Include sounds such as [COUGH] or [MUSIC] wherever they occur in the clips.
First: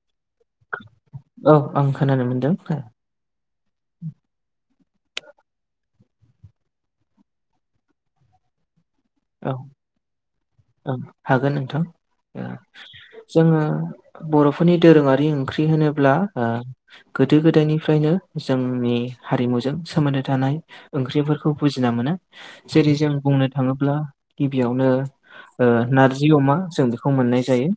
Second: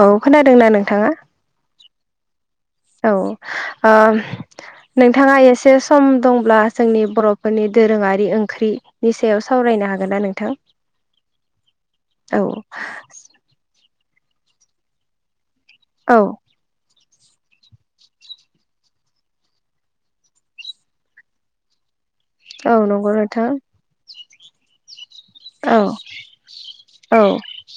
औ खोनादोंना नोंथाङा? औ आं खोनानो मोन्दों। औ ओ नोंथाङा एसे सम दंब्ला जोंनि बर'फोरनि दोरोङारि ओंख्रि नि सायाव सावरायनो हागोन ना नोंथां? औ हागोन नोंथां औ। ओ जोङो बर'फोरनि दोरोङारि ओंख्रि होनोब्ला औ ओ गोदो गोदायनिफ्रायनो जोंनि हारिमुजों सोमोन्दो थानाय ओंख्रिफोरखौ बुजिना मोनो औ जेरै जों नंगौ नोंथां बुंनो थाङोब्ला गिबियावनो ओ औ नारजि अमा जों बेखौ औ मोननाय जायो।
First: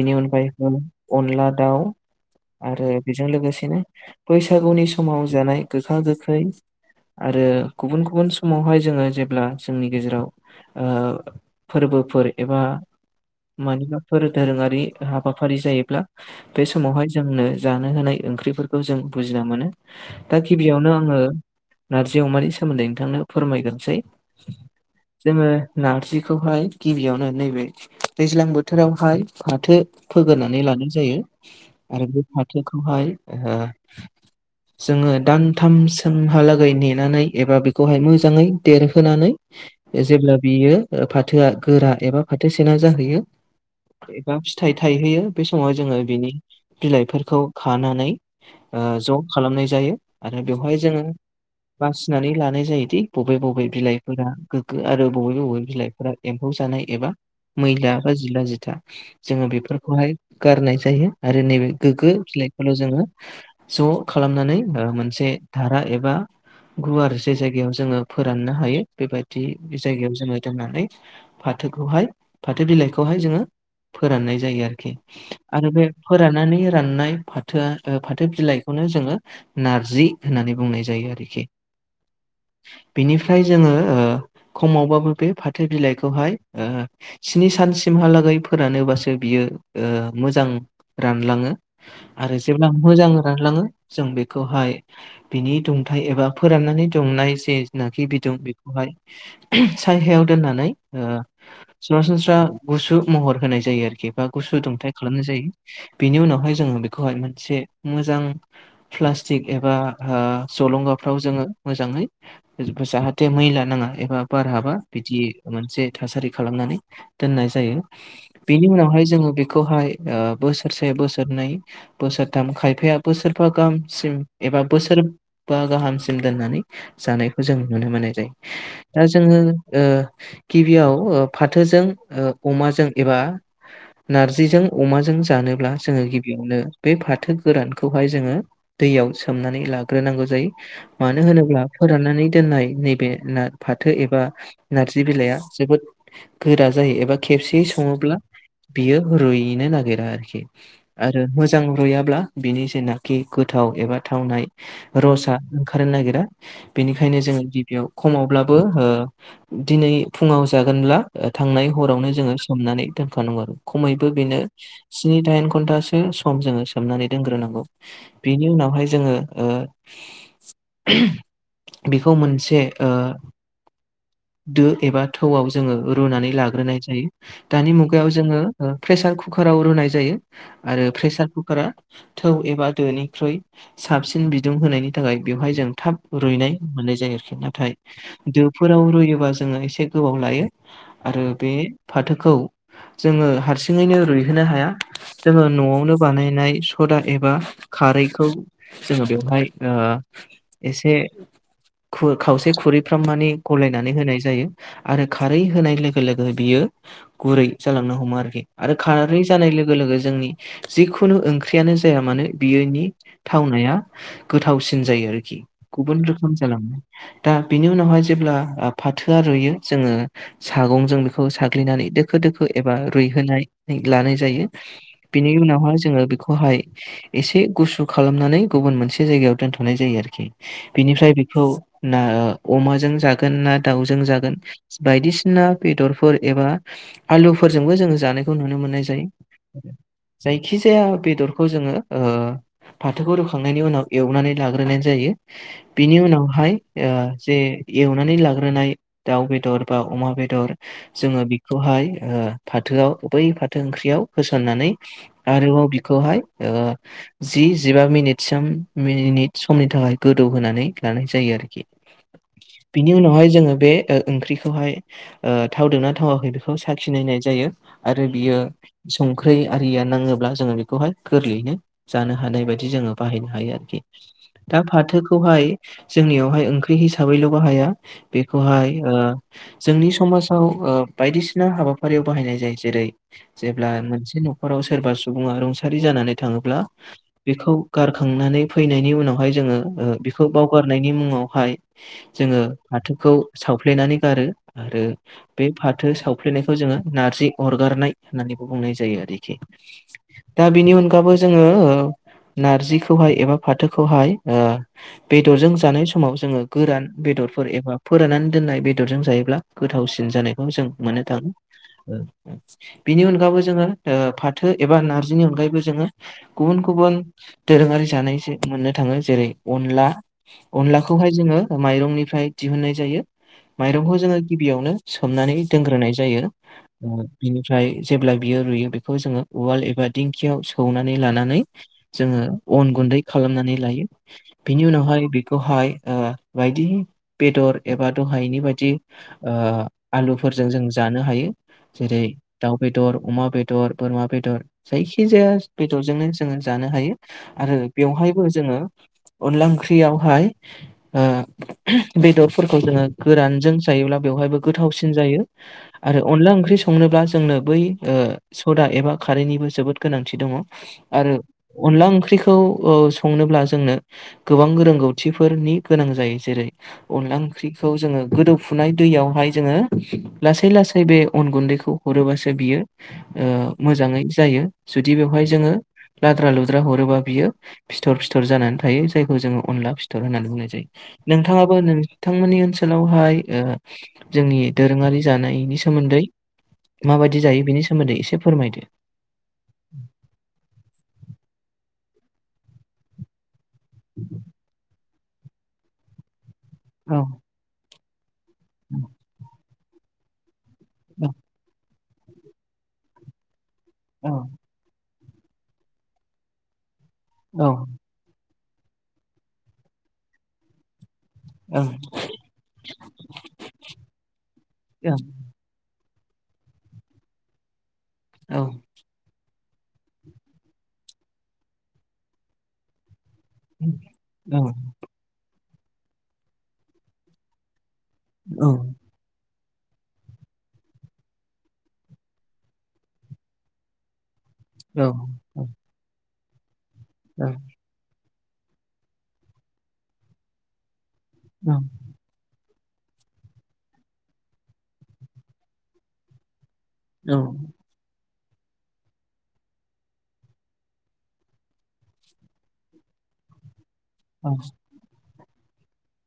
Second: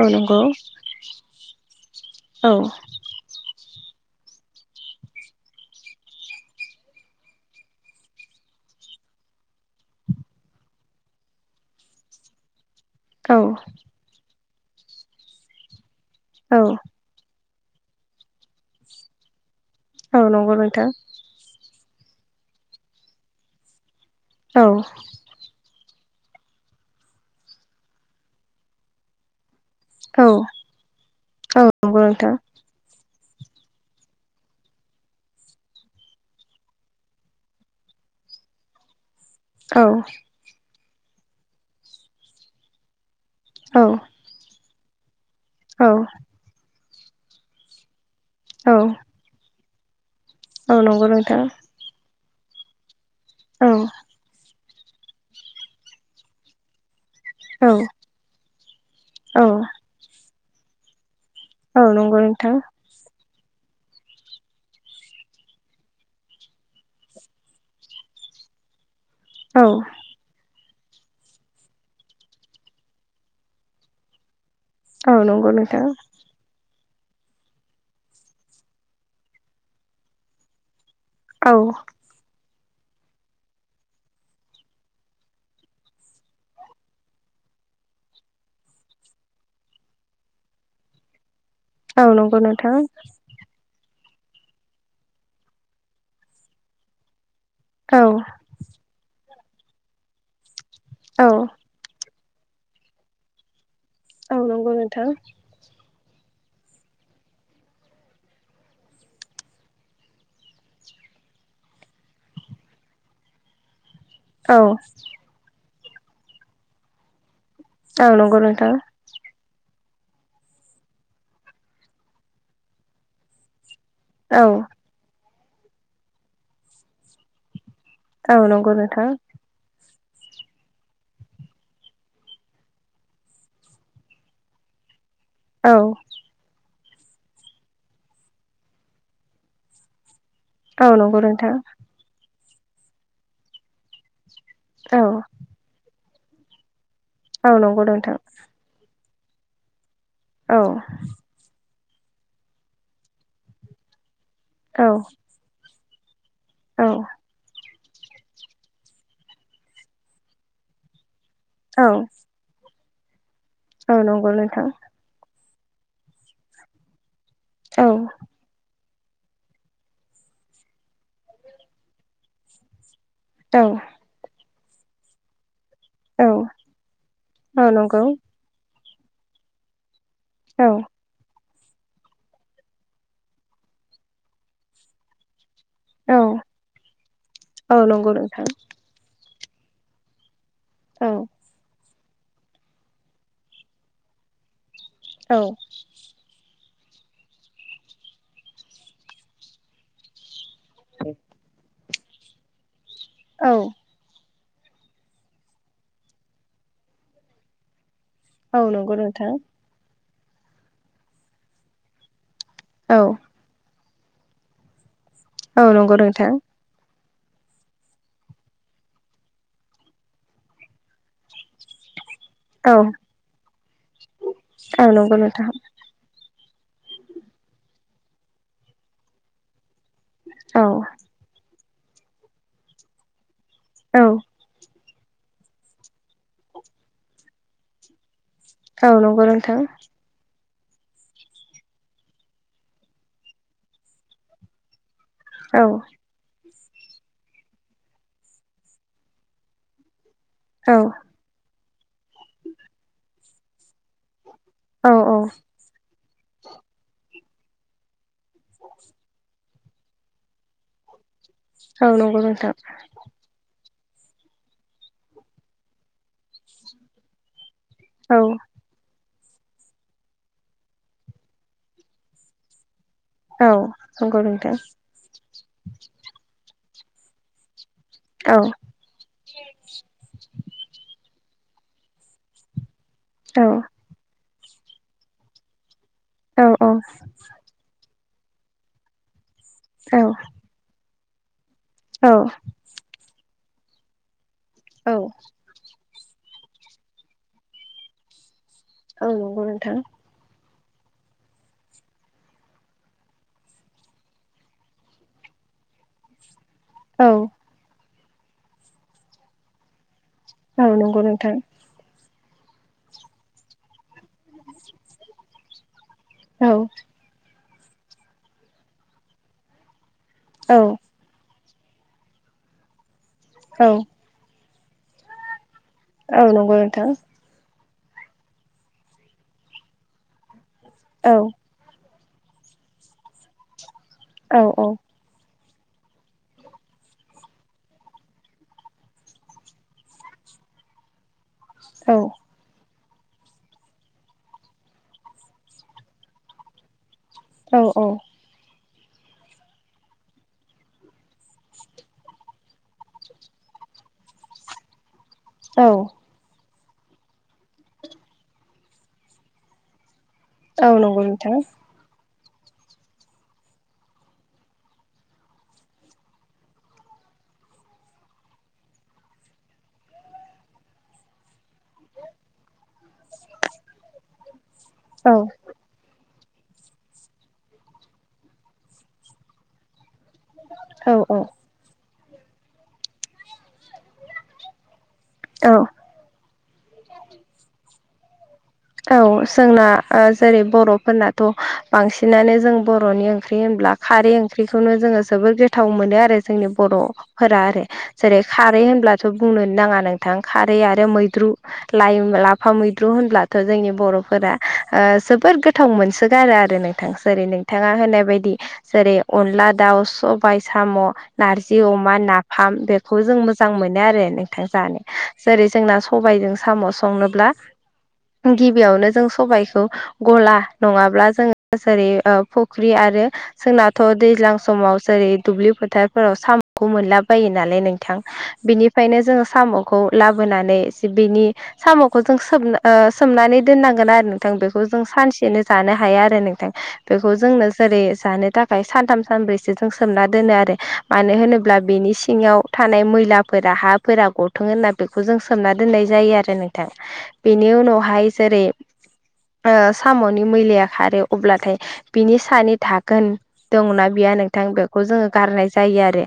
औ नंगौ अनगायैबो अनला दाउ औ ओ बेजों लोगोसेनो बैसागुनि समाव जानाय गोखा गोखै। आरो गुबुन गुबुन समावहाय जोङो जेब्ला जोंनि गेजेराव ओ फोरबोफोर एबा औ मानिबा फोर दोरोङारि हाबाफारि जायोब्ला औ बे समावहाय जोंनो जानो होनाय ओंख्रिफोरखौ जों बुजिना मोनो औ दा नंगौ नोंथां गिबियावनो आङो नारजि अमानि सोमोन्दै नोंथांनो फोरमायगोरसै। औ। जोङो नारजिखौहाय गिबियावनो नैबे दैज्लां बोथोरावहाय फाथो औ फोगोरनानै लानाय जायो औ नंगौ आरो बे नोंथां फाथोखौहाय ओ [INAUDIBLE] जोङो दानथाम सोमहालागै नेनानै एबा बेखौहाय मोजाङै देरहोनानै औ बे जेब्ला बियो ओ फाथोआ गोरा एबा फाथो सेना जाहैयो औ। एबा फिथाइ थायहैयो बे समावहाय औ जोङो बेनि बिलाइफोरखौ खानानै ओ ज' खालामनाय जायो आरो बेवहाय औ जोङो नंगौ नोंथां बासिनानै लानाय जायोदि बबे बबे औ बिलाइफोरा गोग्गो आरो बबे बबे बिलाइफोरा एम्फौ जानाय एबा औ मैला बा जिला जिथा जोङो औ बेफोरखौहाय गारनाय जायो। आरो नैबे औ गोग्गो नंगौ नोंथां फिलाइखौल' जोङो ज' खालामनानै ओ मोनसे धारा एबा गुवार जे जायगायाव जोङो फोराननो हायो बेबायदि औ जायगायाव जोङो दोननानै फाथोखौहाय फाथो बिलाइखौहाय जोङो फोराननाय जायो आरो औ नंगौ आरो नोंथां बे फोराननानै राननाय फाथोआ ओ फाथो बिलाइखौनो जोङो नारजि होननानै बुंनाय जायो औ आरोखि। बिनिफ्राय जोङो ओ खमावबाबो बे फाथो बिलाइखौहाय ओ स्नि सानसिमहालागै फोरानोबासो बियो ओ मोजां रानलाङो औ आरो नंगौ जेब्ला नोंथां मोजां फोरानलाङो जों बेखौहाय बिनि दुंथाय एबा फोराननानै दुंनाय बे औ जेनाखि बिदुं बेखौहाय साइ हायाव दोननानै ओ औ। सरासनस्रा गुसु महर होनाय जायो आरोखि बा औ गुसु नंगौ दुंथाइ नोंथां खालामनाय जायो। बेनि उनावहाय जोङो बेखौहाय मोनसे मोजां प्लास्टिक एबा ओ जलंगाफ्राव जोङो मोजाङै जाहाथे मै लानाङा एबा बार औ हाबा बिदि मोनसे थासारि खालामनानै दोननाय जायो। औ नंगौ बेनि नोंथां उनावहाय जोङो बे बेहाय ओ बोसोरसे बोसोरनै बोसोरथाम खायफाया बोसोरबा गाहामसिम औ एबा बोसोर बा गाहामसिम दोननानै जानायखौ जों नुनो मोननाय औ नंगौ जायो। नोंथां आङो ओ गिबियाव ओ फाथोजों अमाजों एबा नारजिजों अमाजों जानोब्ला औ जोङो गि बियावनो बे फाथो गोरानखौहाय जोङो दैयाव सोमनानै लाग्रोनांगौ जायो। औ नंगौ मानो नोंथां होनोब्ला फोराननानै दोननाय नैबे ना फाथो एबा औ नारजि बिलाइआ जोबोद गोरा जायो एबा औ खेबसेयै नंगौ नोंथां सङोब्ला बियो रुयैनो नागिरा आरोखि औ आरो मोजां रुयाब्ला बिनि जेनाखि गोथाव एबा थावनाय औ रसा ओंखारनो नागिरा औ बेनिखायनो जोङो गिबियाव खमावब्लाबो ओ दिनै फुङाव जागोनब्ला ओ थांनाय औ हरावनो जोङो सोमनानै दोनखानांगौ आरो औ खमैबो नंगौ बेनो नोंथां स्नि दाइन घन्टासो सम जोङो सोमनानै दोनग्रोनांगौ औ बिनि उनावहाय जोङो ओ बेखौ मोनसे ओ ओं। दो एबा थौआव जोङो औ रुनानै लाग्रोनाय जायो औ दानि नंगौ मुगायाव जोङो ओ प्रेसार कुकाराव रुनाय जायो औ आरो प्रेसार कुकारा थौ एबा दोनिख्रुइ साबसिन बिदुं होनायनि थाखाय बेवहाय जों थाब औ रुइनाय मोननाय जायो आरोखि नाथाय औ नंगौ नोंथां फोराव रुयोबा जोङो एसे गोबाव लायो औ आरो बे फाथोखौ जोङो हारसिङैनो रुइहोनो हाया औ जोङो न'आवनो बानायनाय सदा एबा खारैखौ जोङो बेवहाय ओ एसे खु खावसे खुरैफ्राम मानि औ गलायनानै होनाय जायो। आरो खारै होनाय लोगो लोगो बियो गुरै जालांनो हमो आरो औ आरो नंगौ खारै नोंथां जानाय लोगो लोगो जोंनि जिखुनु ओंख्रियानो जाया मानो बियोनि औ थावनाया गोथावसिन जायो आरोखि औ नंगौ गुबुन नोंथां रोखोम जालांनाय दा बिनि उनावहाय जेब्ला फाथोआ रुइयो जोङो सागंजों बेखौ साग्लिनानै दोखो दोखो एबा औ रुयहोनानै लानाय जायो औ नंगौ बिनि नोंथां उनाव जोङो बे खौहाय एसे गुसु खालामनानै गुबुन मोनसे जायगायाव दोनथ'नाय जायो आरोखि औ बिनिफ्राय बेखौ ना अमाजों जागोन ना दाउजों औ जागोन बायदिसिना बेदरफोर एबा आलुफोरजोंबो जों जानो खौ नुनो मोननाय औ नंगौ जायो नोंथां जायखि जाया बेदरखौ जोङो ओ फाथोखौ रुखांनायनि उनाव एवनानै लाग्रोनाय जायो औ औ बिनि उनावहाय ओ जे एवनानै लाग्रोनाय दाउ बेदर बा अमा बेदर औ जोंङो बेखौहाय ओ फाथोआव बै फाथो ओंख्रियाव होसननानै औ आरोबाव खौहाय जि जिबा मिनिटसिम समनि थाखाय गोदौ होनानै लानाय जायो आरो औ नंगौ नोंथां बिनि उनावहाय जोङो बे ओ ओंख्रिखौहाय ओ थावदोंना थावाखै बेखौ साखिनायनाय जायो आरो औ बियो संख्रि आरिया नाङोब्ला जोङो बेखौहाय गोरलैयैनो जानो हानाय बायदि जोङो बाहायनो हायो आरोखि औ नंगौ नोंथां दा फाथोखौहाय जोंनियावहाय ओंख्रि हिसाबैल' बाहाया औ बेखौहाय ओ जोंनि समाजाव बायदिसिना हाबाफारियाव बाहायनाय जायो जेरै औ जेब्ला मोनसे न'खराव सोरबा सुबुङा रुंसारि जानानै औ थाङोब्ला बेखौ गार फैनायनि उनावहाय जोङो बेखौ बावगारनायनि मुङावहाय औ जोङो फाथोखौ सावफ्लेनानै गारो आरो औ बे फाथो सावफ्लेनायखौ जोङो नारजि अरगारनाय होननानैबो बुंनाय जायो औ आरोखि। नंगौ नोंथां दा बिनि अनगायाबबो जोङो ओ नारजिखौहाय एबा फाथोखौहाय ओ बेदरजों जानाय समाव जोङो गोरान औ बेदरफोर एबा फोराननानै दोननाय बेदरजों जायोब्ला गोथावसिन जानायखौ औ जों नंगौ मोननो थाङो। नोंथां बिनि अनगायैबो जोङो फाथो एबा नारजिनि अनगायैबो जोङो औ गुबुन गुबुन दोरोङारि जानाय जे मोननो थाङो जेरै अनला औ अनला बेखौहाय जोङो माइरंनिफ्राय दिहुननाय जायो औ माइरंखौ जोङो गिबियावनो सोमनानै दोनग्रोनाय औ जायो। नंगौ नोंथां बिनिफ्राय जेब्ला बियो रुइयो बेखौ जोङो उवाल एबा दिंखियाव सौनानै औ लानानै जोङो अन गुन्दै खालामनानै लायो औ बिनि उनावहाय बेखौहाय ओ बायदि बेदर एबा दहायनि बायदि ओ आलुफोरजों जों जानो हायो औ जेरै दाउ बेदर अमा बेदर बोरमा बेदर जायखिजाया बेदरजोंनो जोङो जानो हायो। आरो बेवहायबो जोङो अनला ओंख्रियावहाय ओ बेदरफोरखौ जोङो गोरानजों जायोब्ला बेवहायबो गोथावसिन जायो। औ आरो अनला ओंख्रि संनोब्ला जोंनो बै ओ सदा एबा खारैनिबो जोबोद गोनांथि दङ। औ नंगौ आरो नोंथां अनला ओंख्रिखौ ओ संनोब्ला जोंनो गोबां रोंगौथिफोरनि गोनां जायो जेरै अनला ओंख्रिखौ जोङो गोदौफुनाय दैयावहाय जोङो लासै लासै बे अन गुन्दैखौ हरोबासो बियो ओ मोजाङै जायो जुदि औ बेवहाय जोङो लाद्रा लुद्रा हरोबा बियो फिथर फिथर जानानै थायो जायखौ जोङो अनला फिथर होननानै बुंनाय औ नोंथाङाबो नोंथांमोननि ओनसोलावहाय ओ जोंनि दोरोङारि औ औ जानायनि सोमोन्दै माबायदि जायो बेनि सोमोन्दै एसे फोरमायदो। औ जोंना जेरै बर'फोरनाथ' बांसिनानो जों बर'नि ओं ख्रि होनब्ला खारै ओंख्रिखौनो जोङो जोबोर गोथाव मोनो आरो जोंनि औ बर'फोरा आरो जेरै खारै औ होनब्लाथ' बुंनो नाङा नोंथां खारै आरो औ मैद्रु लाइ लाफा मैद्रु होनब्लाथ' जोंनि औ बर'फोरा ओ जोबोद गोथाव मोनसोगारो आरो नोंथांसो ओरै ओं नोंथाङा होनाय बायदि जेरै अनला दाउ सबाय साम' नारजि ओं औ अमा नाफाम बेखौ जों मोजां मोनो आरो नोंथां जानो जेरै जोंना सबाइजों साम' संनोब्ला ओं गिबियावनो जों सबाइखौ गला नङाब्ला जोङो जेरै ओ फुख्रि आरो जोंनाथ' औ दैज्लां समाव जेरै दुब्लि फोथारफोराव साम'खौ मोनलाबायो नालाय नों थां औ बिनिफ्रायनो जोङो साम'खौ लाबोनानै बिनि साम'खौ जों सोबनो ओ सोमनानै दोननांगोन आरो नोंथां बेखौ जों औ सानसेनो औ जानो हाया आरो नोंथां बेखौ औ जोंनो जेरै जानो थाखाय सानथाम सानब्रैसो जों सोमना दोनो आरो मानो होनोब्ला बेनि सिङाव थानाय मैलाफोरा हाफोरा गथों होनना बेखौ जों सोमना दोननाय जायो आरो नोंथां बेनि उनावहाय जेरै ओ साम'नि मैलाया खारो अब्लाथाय बिनि सानै दाखोन दंना बियाव नोंथां बेखौ जोङो गारनाय जायो आरो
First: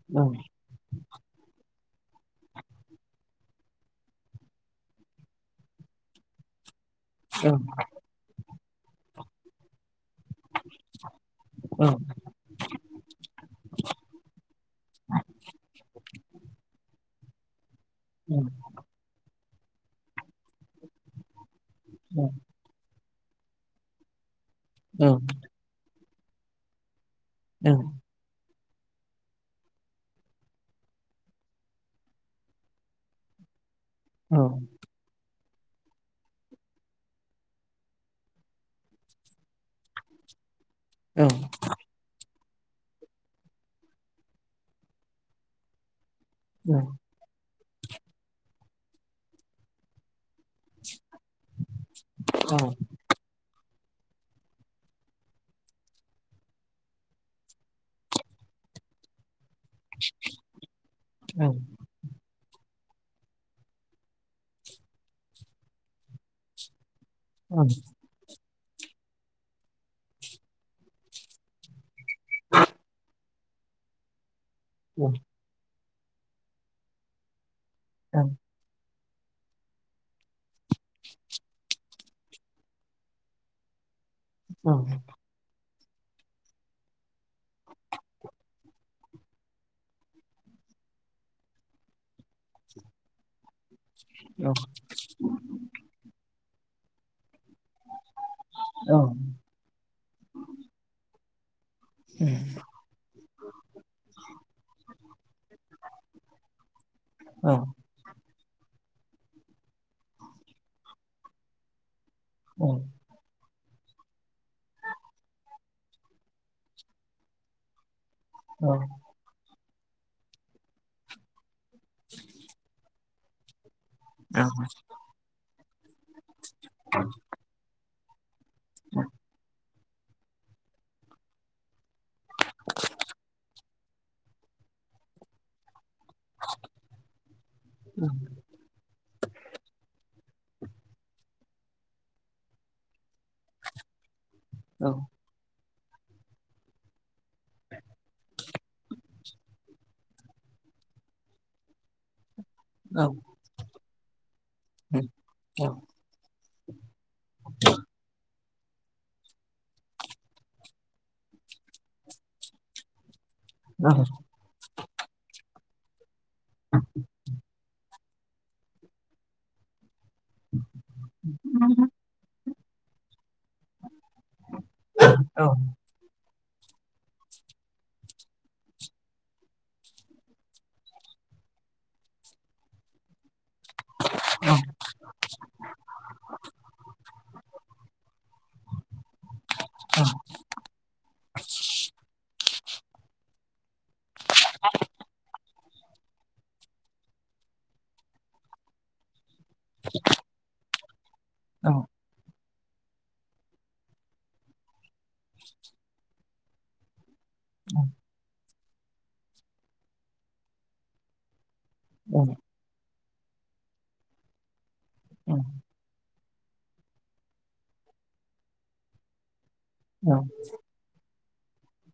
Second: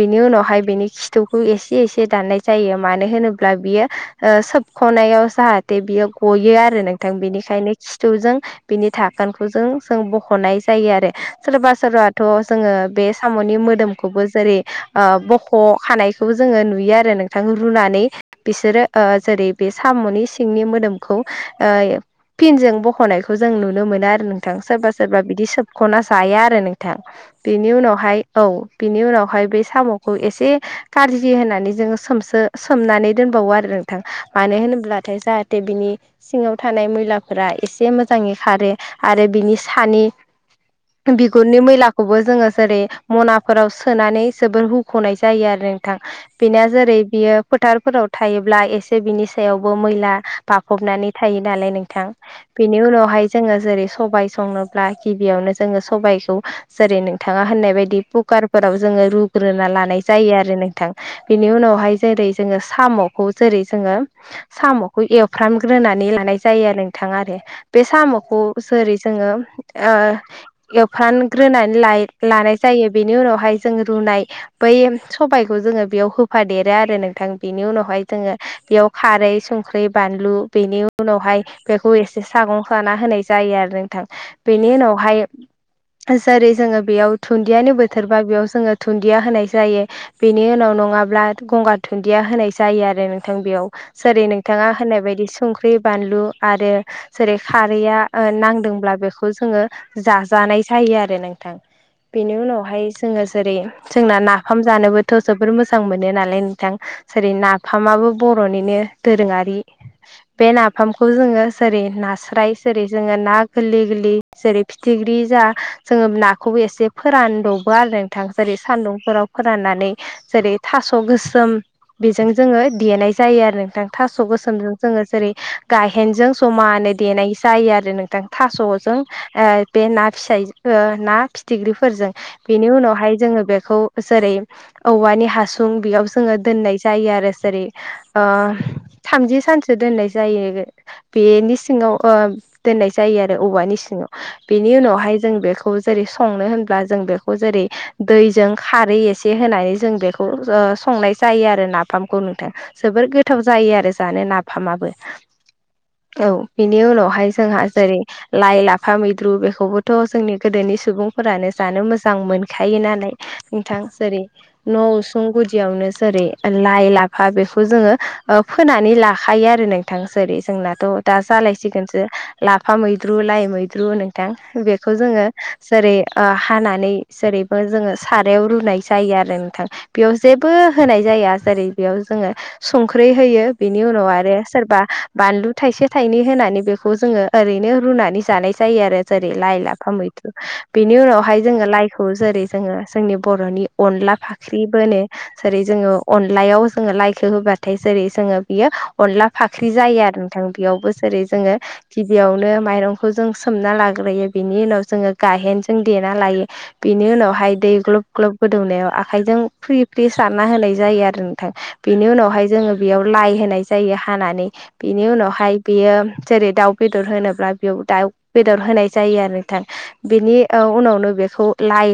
बेनि उनावहाय बेनि खिथ थुखौ एसे एसे दान्नाय जायो मानो होनोब्ला बियो सोबख'नायाव जाहा जाथे बियो गयो आरो नोंथां बेनिखायनो खिथुजों बिनि थाखोनखौ जों जों बख'नाय जायो आरो सोरबा सोरथ थ' जोङो बे साम'नि मोदोमखौबो जेरै ओ बख' खानायखौबो जोङो नुयो आरो नों थां रुनानै औ बिसोरो जेरै बे साम'नि सिंनि मोदोमखौ ओ ओम फिनजों बख'नायखौ जों नुनो मोनो आरो नोंथां सोरबा सोरबा बिदि सोबख'ना जाया आरो नोंथां बेनि उनावहाय औ बिनि उनावहाय बे साम'खौ एसे खारजि होननानै जोङो सोमसो सोमनानै दोनबावो आरो नोंथां मानो होनोब्ला नाथाय जाहाथे बिनि सिङाव थानाय मैलाफोरा एसे मोजाङै खारो आरो बिनि सानि बिगुरनि मैला खौबो जोङो जेरै मनाफोराव सोनानै जोबोर हुख'नाय जायो आरो थां बेना जेरै बियो फोथारफोराव थायोब्ला एसे बिनि सायावबो मैला बाफबनानै थायो नालाय नोंथां बेनि उनावहाय जोङो जेरै सबाइ संनोब्ला गिबियावनो जोङो सबाइखौ जेरै नोंथाङा होननाय बायदि कुकारफोराव जोङो रु ग्रोना लानाय जायो आरो नोंथां बेनि उनावहाय जेरै जोङो साम'खौ जेरै जोङो साम'खौ एवफ्रामग्रोनानै लानाय जायो आरो नोंथां आरो बे साम'खौ जोरै जोङो ओम‌ एवफ्रानग्रोनानै लाय लानाय जायो बेनि उनावहाय जों रुनाय बै सबाइखौ जोङो बेयाव होफादेरो आरो नोंथां बेनि उनावहाय जोङो बेयाव खारै संख्रि बानलु बेनि उनावहाय बेखौ एसे सागं खाना होनाय जायो आरो नोंथां बेनि उनावहाय जेरै जोङो बेयाव दुन्दियानि बोथोरबा बेयाव जोङो दुन्दिया होनाय जायो बेनि उनाव नङाब्ला गंगार दुन्दिया होनाय जायो आरो नोंथां बेयाव जेरै नोंथाङा होननाय बायदि संख्रि बानलु आरो जेरै खारैया ओ नां दोंब्ला बेखौ जोङो जाजानाय जायो आरो नोंथां बेनि उनावहाय जोङो जेरै जोंना नाफाम जानोबोथ' जोबोर मोजां मोनो नालाय नोंथां जेरै नाफामाबो बर'निनो दोरोङारि बे नाफामखौ जोङो जेरै ना स्राय जेरै जोङो ना गोरलै गोरलै जेरै फिथिग्रि जा जोङो नाखौबो एसे फोरानद'बो आरो। थां जेरै सानदुंफोराव फोराननानै जेरै थास' गोसोम बेजों जोङो देनाय जायो आरो। नोंथां थास' गोसोमजों जोङो जेरै गायहेनजों जमानो देनाय जायो आरो नोंथां। थास'जों ओ बे ना फिसाय ओ ना फिथिग्रिफोरजों बेनि उनावहाय जोङो बेखौ जेरै औवानि हासुं बेयाव जोङो दोननाय जायो आरो जेरै ओ थामजि सानसो दोननाय जायो। बेनि सिङाव ओ दोननाय जायो आरो औवानि सिङाव। बेनि उनावहाय जों बेखौ जेरै संनो होनब्ला जों बेखौ जेरै दैजों खारै एसे होनानै जों बेखौ ओ संनाय जायो आरो नाफामखौ नोंथां। जोबोर गोथाव जायो आरो जानो नाफामाबो। औ बेनि उनाव हाय जोंहा जेरै लाइ लाफा मैद्रु बेखौबोथ' जोंनि गोदोनि सुबुंफोरानो जानो मोजां मोनखायो नालाय नोंथां जेरै न' उसुं गुदियावनो जेरै लाइ लाफा बेखौ जोङो ओ फोनानै लाखायो आरो नोंथां जेरै जोंनाथ' दा जालायसिगोनसो। लाफा मैद्रु लाइ मैद्रु नोंथां बेखौ जोङो जेरै ओ हानानै जेरैबो जोङो सारायाव रुनाय जायो आरो नोंथां। बेयाव जेबो होनाय जाया जेरै बेयाव जोङो सं खारै होयो बिनि उनाव आरो सोरबा बानलु थाइसे थाइनै होनानै बेखौ जोङो ओरैनो रुनानै जानाय जायो आरो। जेरै लाइ लाफा मैद्रु बिनि उनावहाय जोङो लाइखौ जेरै जोङो जोंनि बर'नि अनला फाख्रिबो होनो। जेरै जोङो अनलायाव जोङो लाइखो होबाथाय जेरै जोङो बियो अनला फाख्रि जायो आरो नोंथां बेयावबो जेरै जोङो गिबियावनो माइरंखौ जों सोमना लाग्रोयो बिनि उनाव जोङो गाहेनजों देना लायो बिनि उनावहाय दै ग्लब ग्लब गोदौनायाव आखाइजों फ्रि फ्रि सारना होनाय जायो आरो नोंथां। बिनि उनावहाय जोङो बेयाव लाइ होनाय जायो हानानै। बिनि उनावहाय बेयो जेरै दाउ बेदर होनोब्ला बेयाव दाउ बेदर होनाय जायो आरो नोंथां। बेनि ओ उनावनो बेखौ लाइ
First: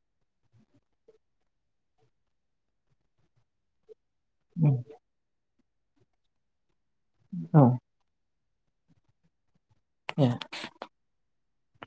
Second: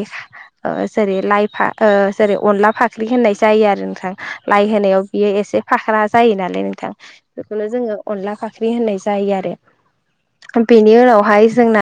ओ जेरै लाइ फा ओ जेरै अनला फाख्रि होननाय जायो आरो नोंथां। लाइ होनायाव बियो एसे फाख्रा जायो नालाय नोंथां औ बेखौनो जोङो अनला फाख्रि होननाय जायो आरो। ए। बेनि उनावहाय जोंना